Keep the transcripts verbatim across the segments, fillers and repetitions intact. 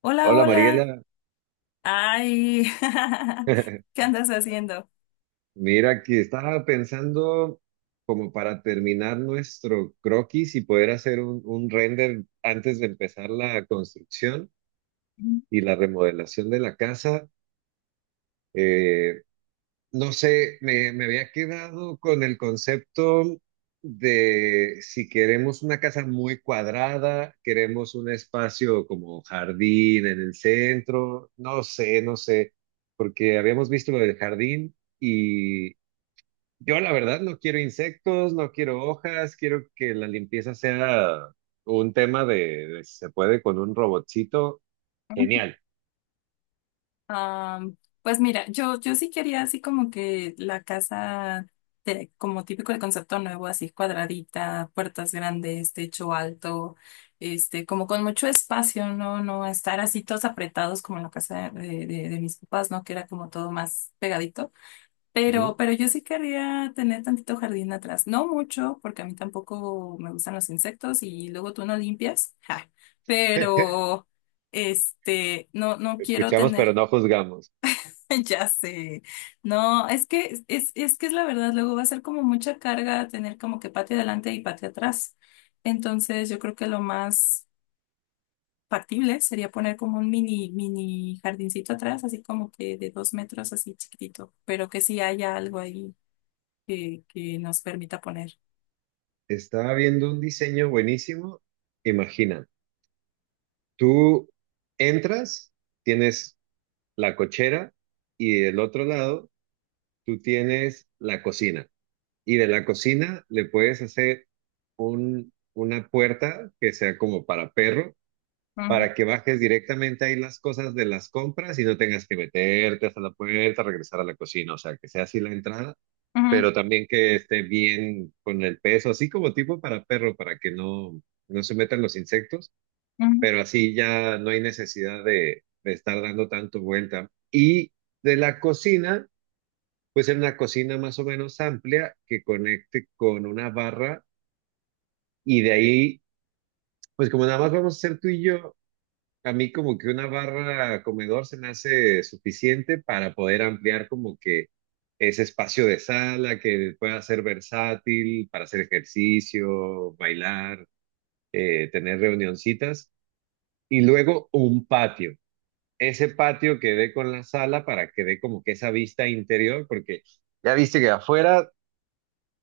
Hola, Hola hola. Mariela, Ay, ¿qué andas haciendo? mira que estaba pensando como para terminar nuestro croquis y poder hacer un, un render antes de empezar la construcción y la remodelación de la casa. Eh, no sé, me, me había quedado con el concepto de si queremos una casa muy cuadrada, queremos un espacio como jardín en el centro, no sé, no sé, porque habíamos visto lo del jardín y yo la verdad no quiero insectos, no quiero hojas, quiero que la limpieza sea un tema de, de si se puede con un robotcito. Genial. Am, pues mira, yo, yo sí quería así como que la casa, de- como típico el concepto nuevo, así cuadradita, puertas grandes, techo alto, este, como con mucho espacio, ¿no? No estar así todos apretados como en la casa de, de- de mis papás, ¿no? Que era como todo más pegadito. Ujú. Pero, pero yo sí querría tener tantito jardín atrás. No mucho, porque a mí tampoco me gustan los insectos y luego tú no limpias. Ja. Pero, este, no, no quiero Escuchamos pero tener. no juzgamos. Ya sé. No, es que es, es que es la verdad. Luego va a ser como mucha carga tener como que patio adelante y patio atrás. Entonces, yo creo que lo más factible sería poner como un mini, mini jardincito atrás, así como que de dos metros, así chiquitito, pero que sí haya algo ahí que, que nos permita poner. Estaba viendo un diseño buenísimo. Imagina, tú entras, tienes la cochera y del otro lado tú tienes la cocina. Y de la cocina le puedes hacer un, una puerta que sea como para perro Ujú, para que bajes directamente ahí las cosas de las compras y no tengas que meterte hasta la puerta, regresar a la cocina, o sea, que sea así la entrada, ujú, pero también que esté bien con el peso, así como tipo para perro, para que no, no se metan los insectos, ujú. pero así ya no hay necesidad de, de estar dando tanto vuelta. Y de la cocina, pues en una cocina más o menos amplia que conecte con una barra y de ahí, pues como nada más vamos a ser tú y yo, a mí como que una barra comedor se me hace suficiente para poder ampliar como que ese espacio de sala que pueda ser versátil para hacer ejercicio, bailar, eh, tener reunioncitas y luego un patio. Ese patio que dé con la sala para que dé como que esa vista interior, porque ya viste que afuera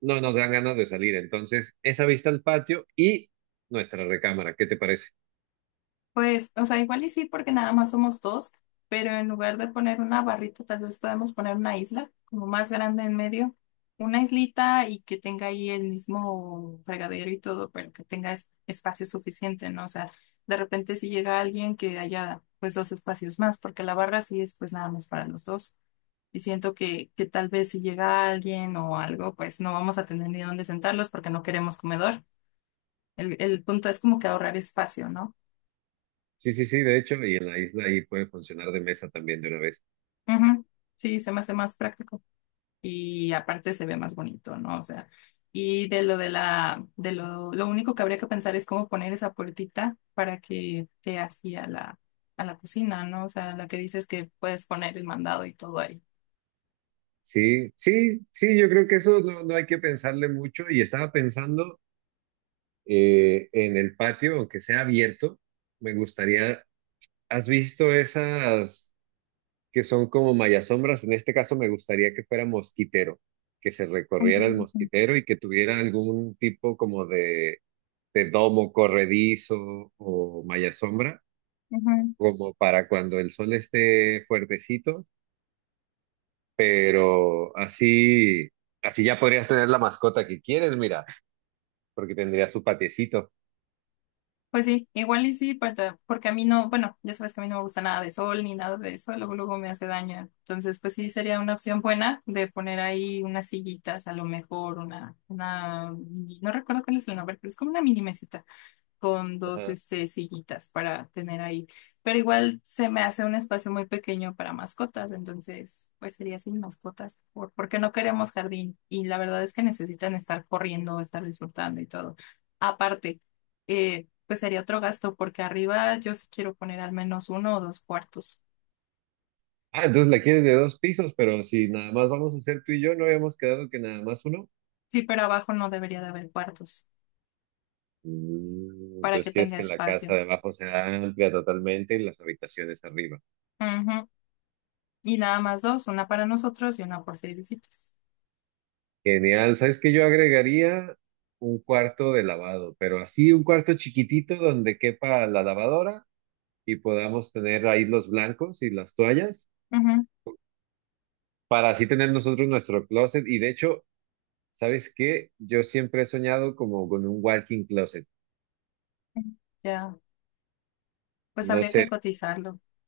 no nos dan ganas de salir, entonces esa vista al patio y nuestra recámara, ¿qué te parece? Pues, o sea, igual y sí, porque nada más somos dos, pero en lugar de poner una barrita, tal vez podemos poner una isla, como más grande en medio, una islita y que tenga ahí el mismo fregadero y todo, pero que tenga es- espacio suficiente, ¿no? O sea, de repente si llega alguien que haya pues dos espacios más, porque la barra sí es pues nada más para los dos. Y siento que, que tal vez si llega alguien o algo, pues no vamos a tener ni dónde sentarlos porque no queremos comedor. El, el punto es como que ahorrar espacio, ¿no? Sí, sí, sí, de hecho, y en la isla ahí puede funcionar de mesa también de una vez. Ujú. Sí, se me hace más práctico y aparte se ve más bonito, ¿no? O sea, y de lo de la, de lo, lo único que habría que pensar es cómo poner esa puertita para que te hacía la, a la cocina, ¿no? O sea, la que dices que puedes poner el mandado y todo ahí. Sí, sí, sí, yo creo que eso no, no hay que pensarle mucho y estaba pensando eh, en el patio, aunque sea abierto, me gustaría, ¿has visto esas que son como mayasombras? En este caso me gustaría que fuera mosquitero, que se Ujú, recorriera el ujú. mosquitero y que tuviera algún tipo como de, de domo corredizo o mayasombra, Ujú. como para cuando el sol esté fuertecito pero así, así ya podrías tener la mascota que quieres, mira, porque tendría su patiecito. Pues sí, igual y sí, para- porque a mí no, bueno, ya sabes que a mí no me gusta nada de sol ni nada de eso, luego, luego me hace daño. Entonces, pues sí, sería una opción buena de poner ahí unas sillitas, a lo mejor una, una, no recuerdo cuál es el nombre, pero es como una mini mesita con dos Ajá. este, sillitas para tener ahí. Pero igual se me hace un espacio muy pequeño para mascotas, entonces pues sería sin mascotas, por- porque no queremos jardín y la verdad es que necesitan estar corriendo, estar disfrutando y todo. Aparte, eh, pues sería otro gasto porque arriba yo sí quiero poner al menos uno o dos cuartos. Ah, entonces la quieres de dos pisos, pero si nada más vamos a hacer tú y yo, ¿no habíamos quedado que nada más uno? Sí, pero abajo no debería de haber cuartos Mm, para que entonces quieres tenga que la casa espacio. de abajo sea amplia totalmente y las habitaciones arriba. Ujú. Y nada más dos, una para nosotros y una por seis visitas. Genial, ¿sabes qué? Yo agregaría un cuarto de lavado, pero así un cuarto chiquitito donde quepa la lavadora y podamos tener ahí los blancos y las toallas Ujú. para así tener nosotros nuestro closet. Y de hecho, ¿sabes qué? Yo siempre he soñado como con un walking closet, Ya. Pues no habría que sé, cotizarlo.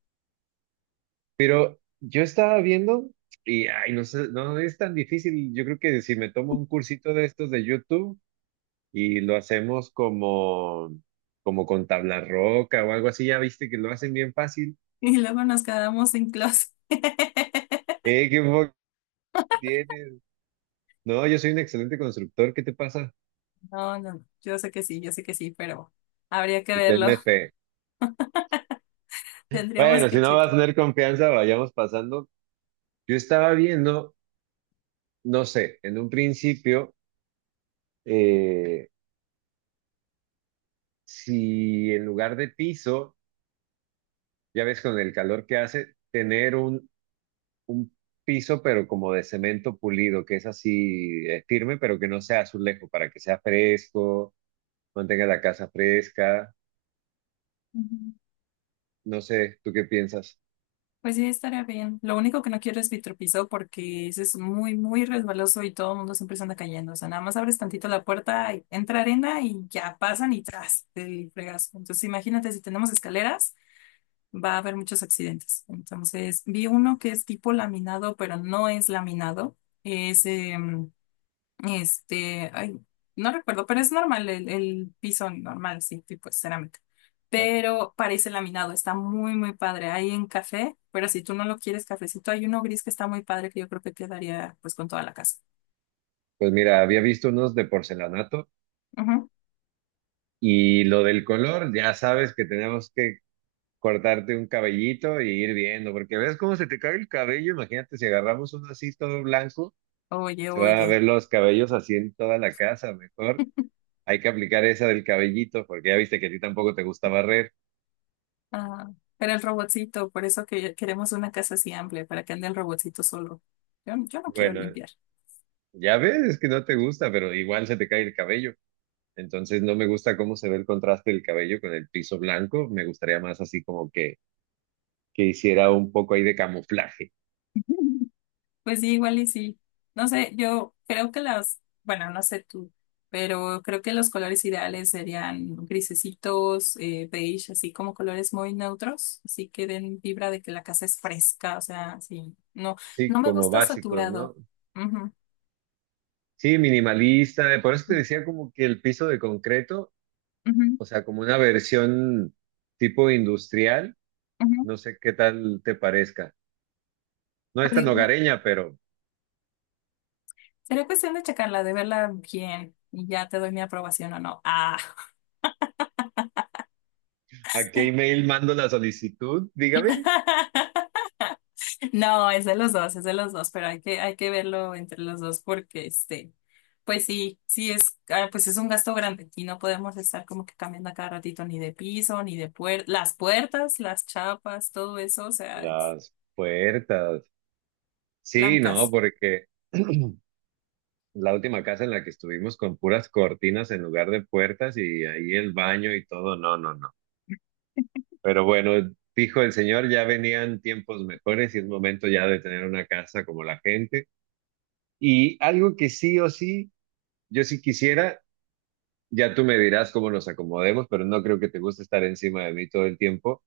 pero yo estaba viendo y, ay, no sé, no es tan difícil. Yo creo que si me tomo un cursito de estos de YouTube y lo hacemos como, como con tabla roca o algo así, ya viste que lo hacen bien fácil. Y luego nos quedamos sin closet. Eh, qué poco tienes. No, yo soy un excelente constructor, ¿qué te pasa? No, no, no. Yo sé que sí, yo sé que sí, pero habría que Usted verlo. me fe. Tendríamos Bueno, si que no vas a checar. tener confianza, vayamos pasando. Yo estaba viendo no sé, en un principio, eh, si en lugar de piso, ya ves con el calor que hace, tener un, un piso, pero como de cemento pulido, que es así, eh, firme, pero que no sea azulejo, para que sea fresco, mantenga la casa fresca. Ujú. No sé, ¿tú qué piensas? Pues sí, estaría bien. Lo único que no quiero es vitropiso porque ese es muy, muy resbaloso y todo el mundo siempre se anda cayendo. O sea, nada más abres tantito la puerta, y entra arena y ya pasan y tras el fregazo. Entonces, imagínate, si tenemos escaleras, va a haber muchos accidentes. Entonces, vi uno que es tipo laminado, pero no es laminado. Es em, Este, ay, no recuerdo, pero es normal, el, el piso normal, sí, tipo cerámica. Ah, Pero parece laminado, está muy, muy padre. Hay en café, pero si tú no lo quieres cafecito, hay uno gris que está muy padre que yo creo que quedaría pues con toda la casa. pues mira, había visto unos de porcelanato Ujú. y lo del color, ya sabes que tenemos que cortarte un cabellito y ir viendo, porque ves cómo se te cae el cabello, imagínate si agarramos uno así todo blanco, Oye, se van a oye. ver los cabellos así en toda la casa, mejor hay que aplicar esa del cabellito, porque ya viste que a ti tampoco te gusta barrer. Ah, pero el robotcito, por eso que queremos una casa así amplia, para que ande el robotcito solo. Yo, yo no quiero Bueno, limpiar. ya ves, es que no te gusta, pero igual se te cae el cabello. Entonces no me gusta cómo se ve el contraste del cabello con el piso blanco, me gustaría más así como que, que hiciera un poco ahí de camuflaje, Pues sí, igual y sí. No sé, yo creo que las, bueno, no sé tú, pero creo que los colores ideales serían grisecitos, eh, beige, así como colores muy neutros, así que den vibra de que la casa es fresca, o sea, sí. No, sí, no me como gusta básicos, saturado. ¿no? Ujú, Sí, minimalista, por eso te decía como que el piso de concreto, ujú, o sea, como una versión tipo industrial. ujú. No sé qué tal te parezca. No es Pues tan igual, hogareña, pero sería cuestión de checarla, de verla bien y ya te doy mi aprobación o no. Ah. ¿a qué email mando la solicitud? Dígame. No, es de los dos, es de los dos, pero hay que, hay que verlo entre los dos porque este, pues sí, sí es, ah, pues es un gasto grande. Y no podemos estar como que cambiando a cada ratito ni de piso, ni de puertas, las puertas, las chapas, todo eso, o sea, es Las puertas. Sí, no, blancas. porque la última casa en la que estuvimos con puras cortinas en lugar de puertas y ahí el baño y todo. No, no, no. Pero bueno, dijo el señor, ya venían tiempos mejores y es momento ya de tener una casa como la gente. Y algo que sí o sí, yo sí quisiera. Ya tú me dirás cómo nos acomodemos, pero no creo que te guste estar encima de mí todo el tiempo.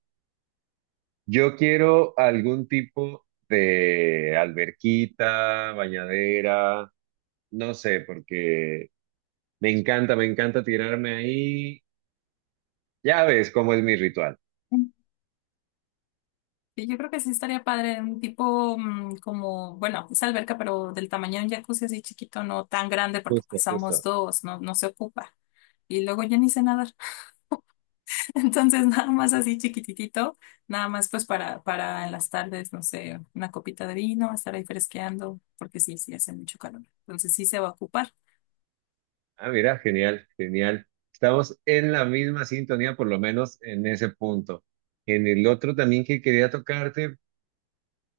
Yo quiero algún tipo de alberquita, bañadera, no sé, porque me encanta, me encanta tirarme ahí. Ya ves cómo es mi ritual. Y yo creo que sí estaría padre, un tipo mm, como, bueno, es alberca, pero del tamaño de un jacuzzi así chiquito, no tan grande, porque pues Justo, somos justo. dos, no, no se ocupa. Y luego yo ni sé nada. Entonces, nada más así chiquititito, nada más pues para, para en las tardes, no sé, una copita de vino, estar ahí fresqueando, porque sí, sí hace mucho calor. Entonces sí se va a ocupar. Ah, mira, genial, genial. Estamos en la misma sintonía, por lo menos en ese punto. En el otro también que quería tocarte,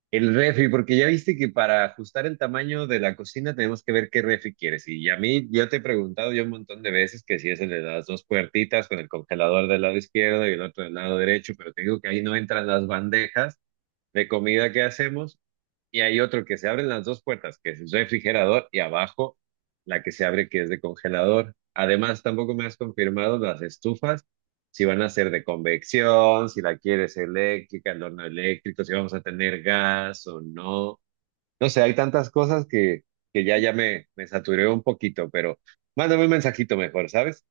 el refri, porque ya viste que para ajustar el tamaño de la cocina tenemos que ver qué refri quieres. Y a mí, yo te he preguntado ya un montón de veces que si es el de las dos puertitas con el congelador del lado izquierdo y el otro del lado derecho, pero te digo que ahí no entran las bandejas de comida que hacemos y hay otro que se abren las dos puertas, que es el refrigerador, y abajo la que se abre, que es de congelador. Además, tampoco me has confirmado las estufas, si van a ser de convección, si la quieres eléctrica, el horno eléctrico, si vamos a tener gas o no. No sé, hay tantas cosas que, que ya, ya me, me saturé un poquito, pero mándame un mensajito mejor, ¿sabes?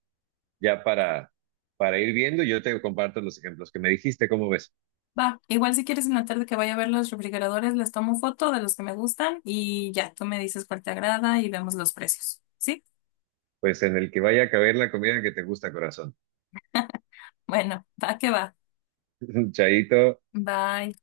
Ya para, para ir viendo, yo te comparto los ejemplos que me dijiste, ¿cómo ves? Va, igual si quieres en la tarde que vaya a ver los refrigeradores, les tomo foto de los que me gustan y ya, tú me dices cuál te agrada y vemos los precios. ¿Sí? Pues en el que vaya a caber la comida que te gusta, corazón. Bueno, va que va. Chaito. Bye.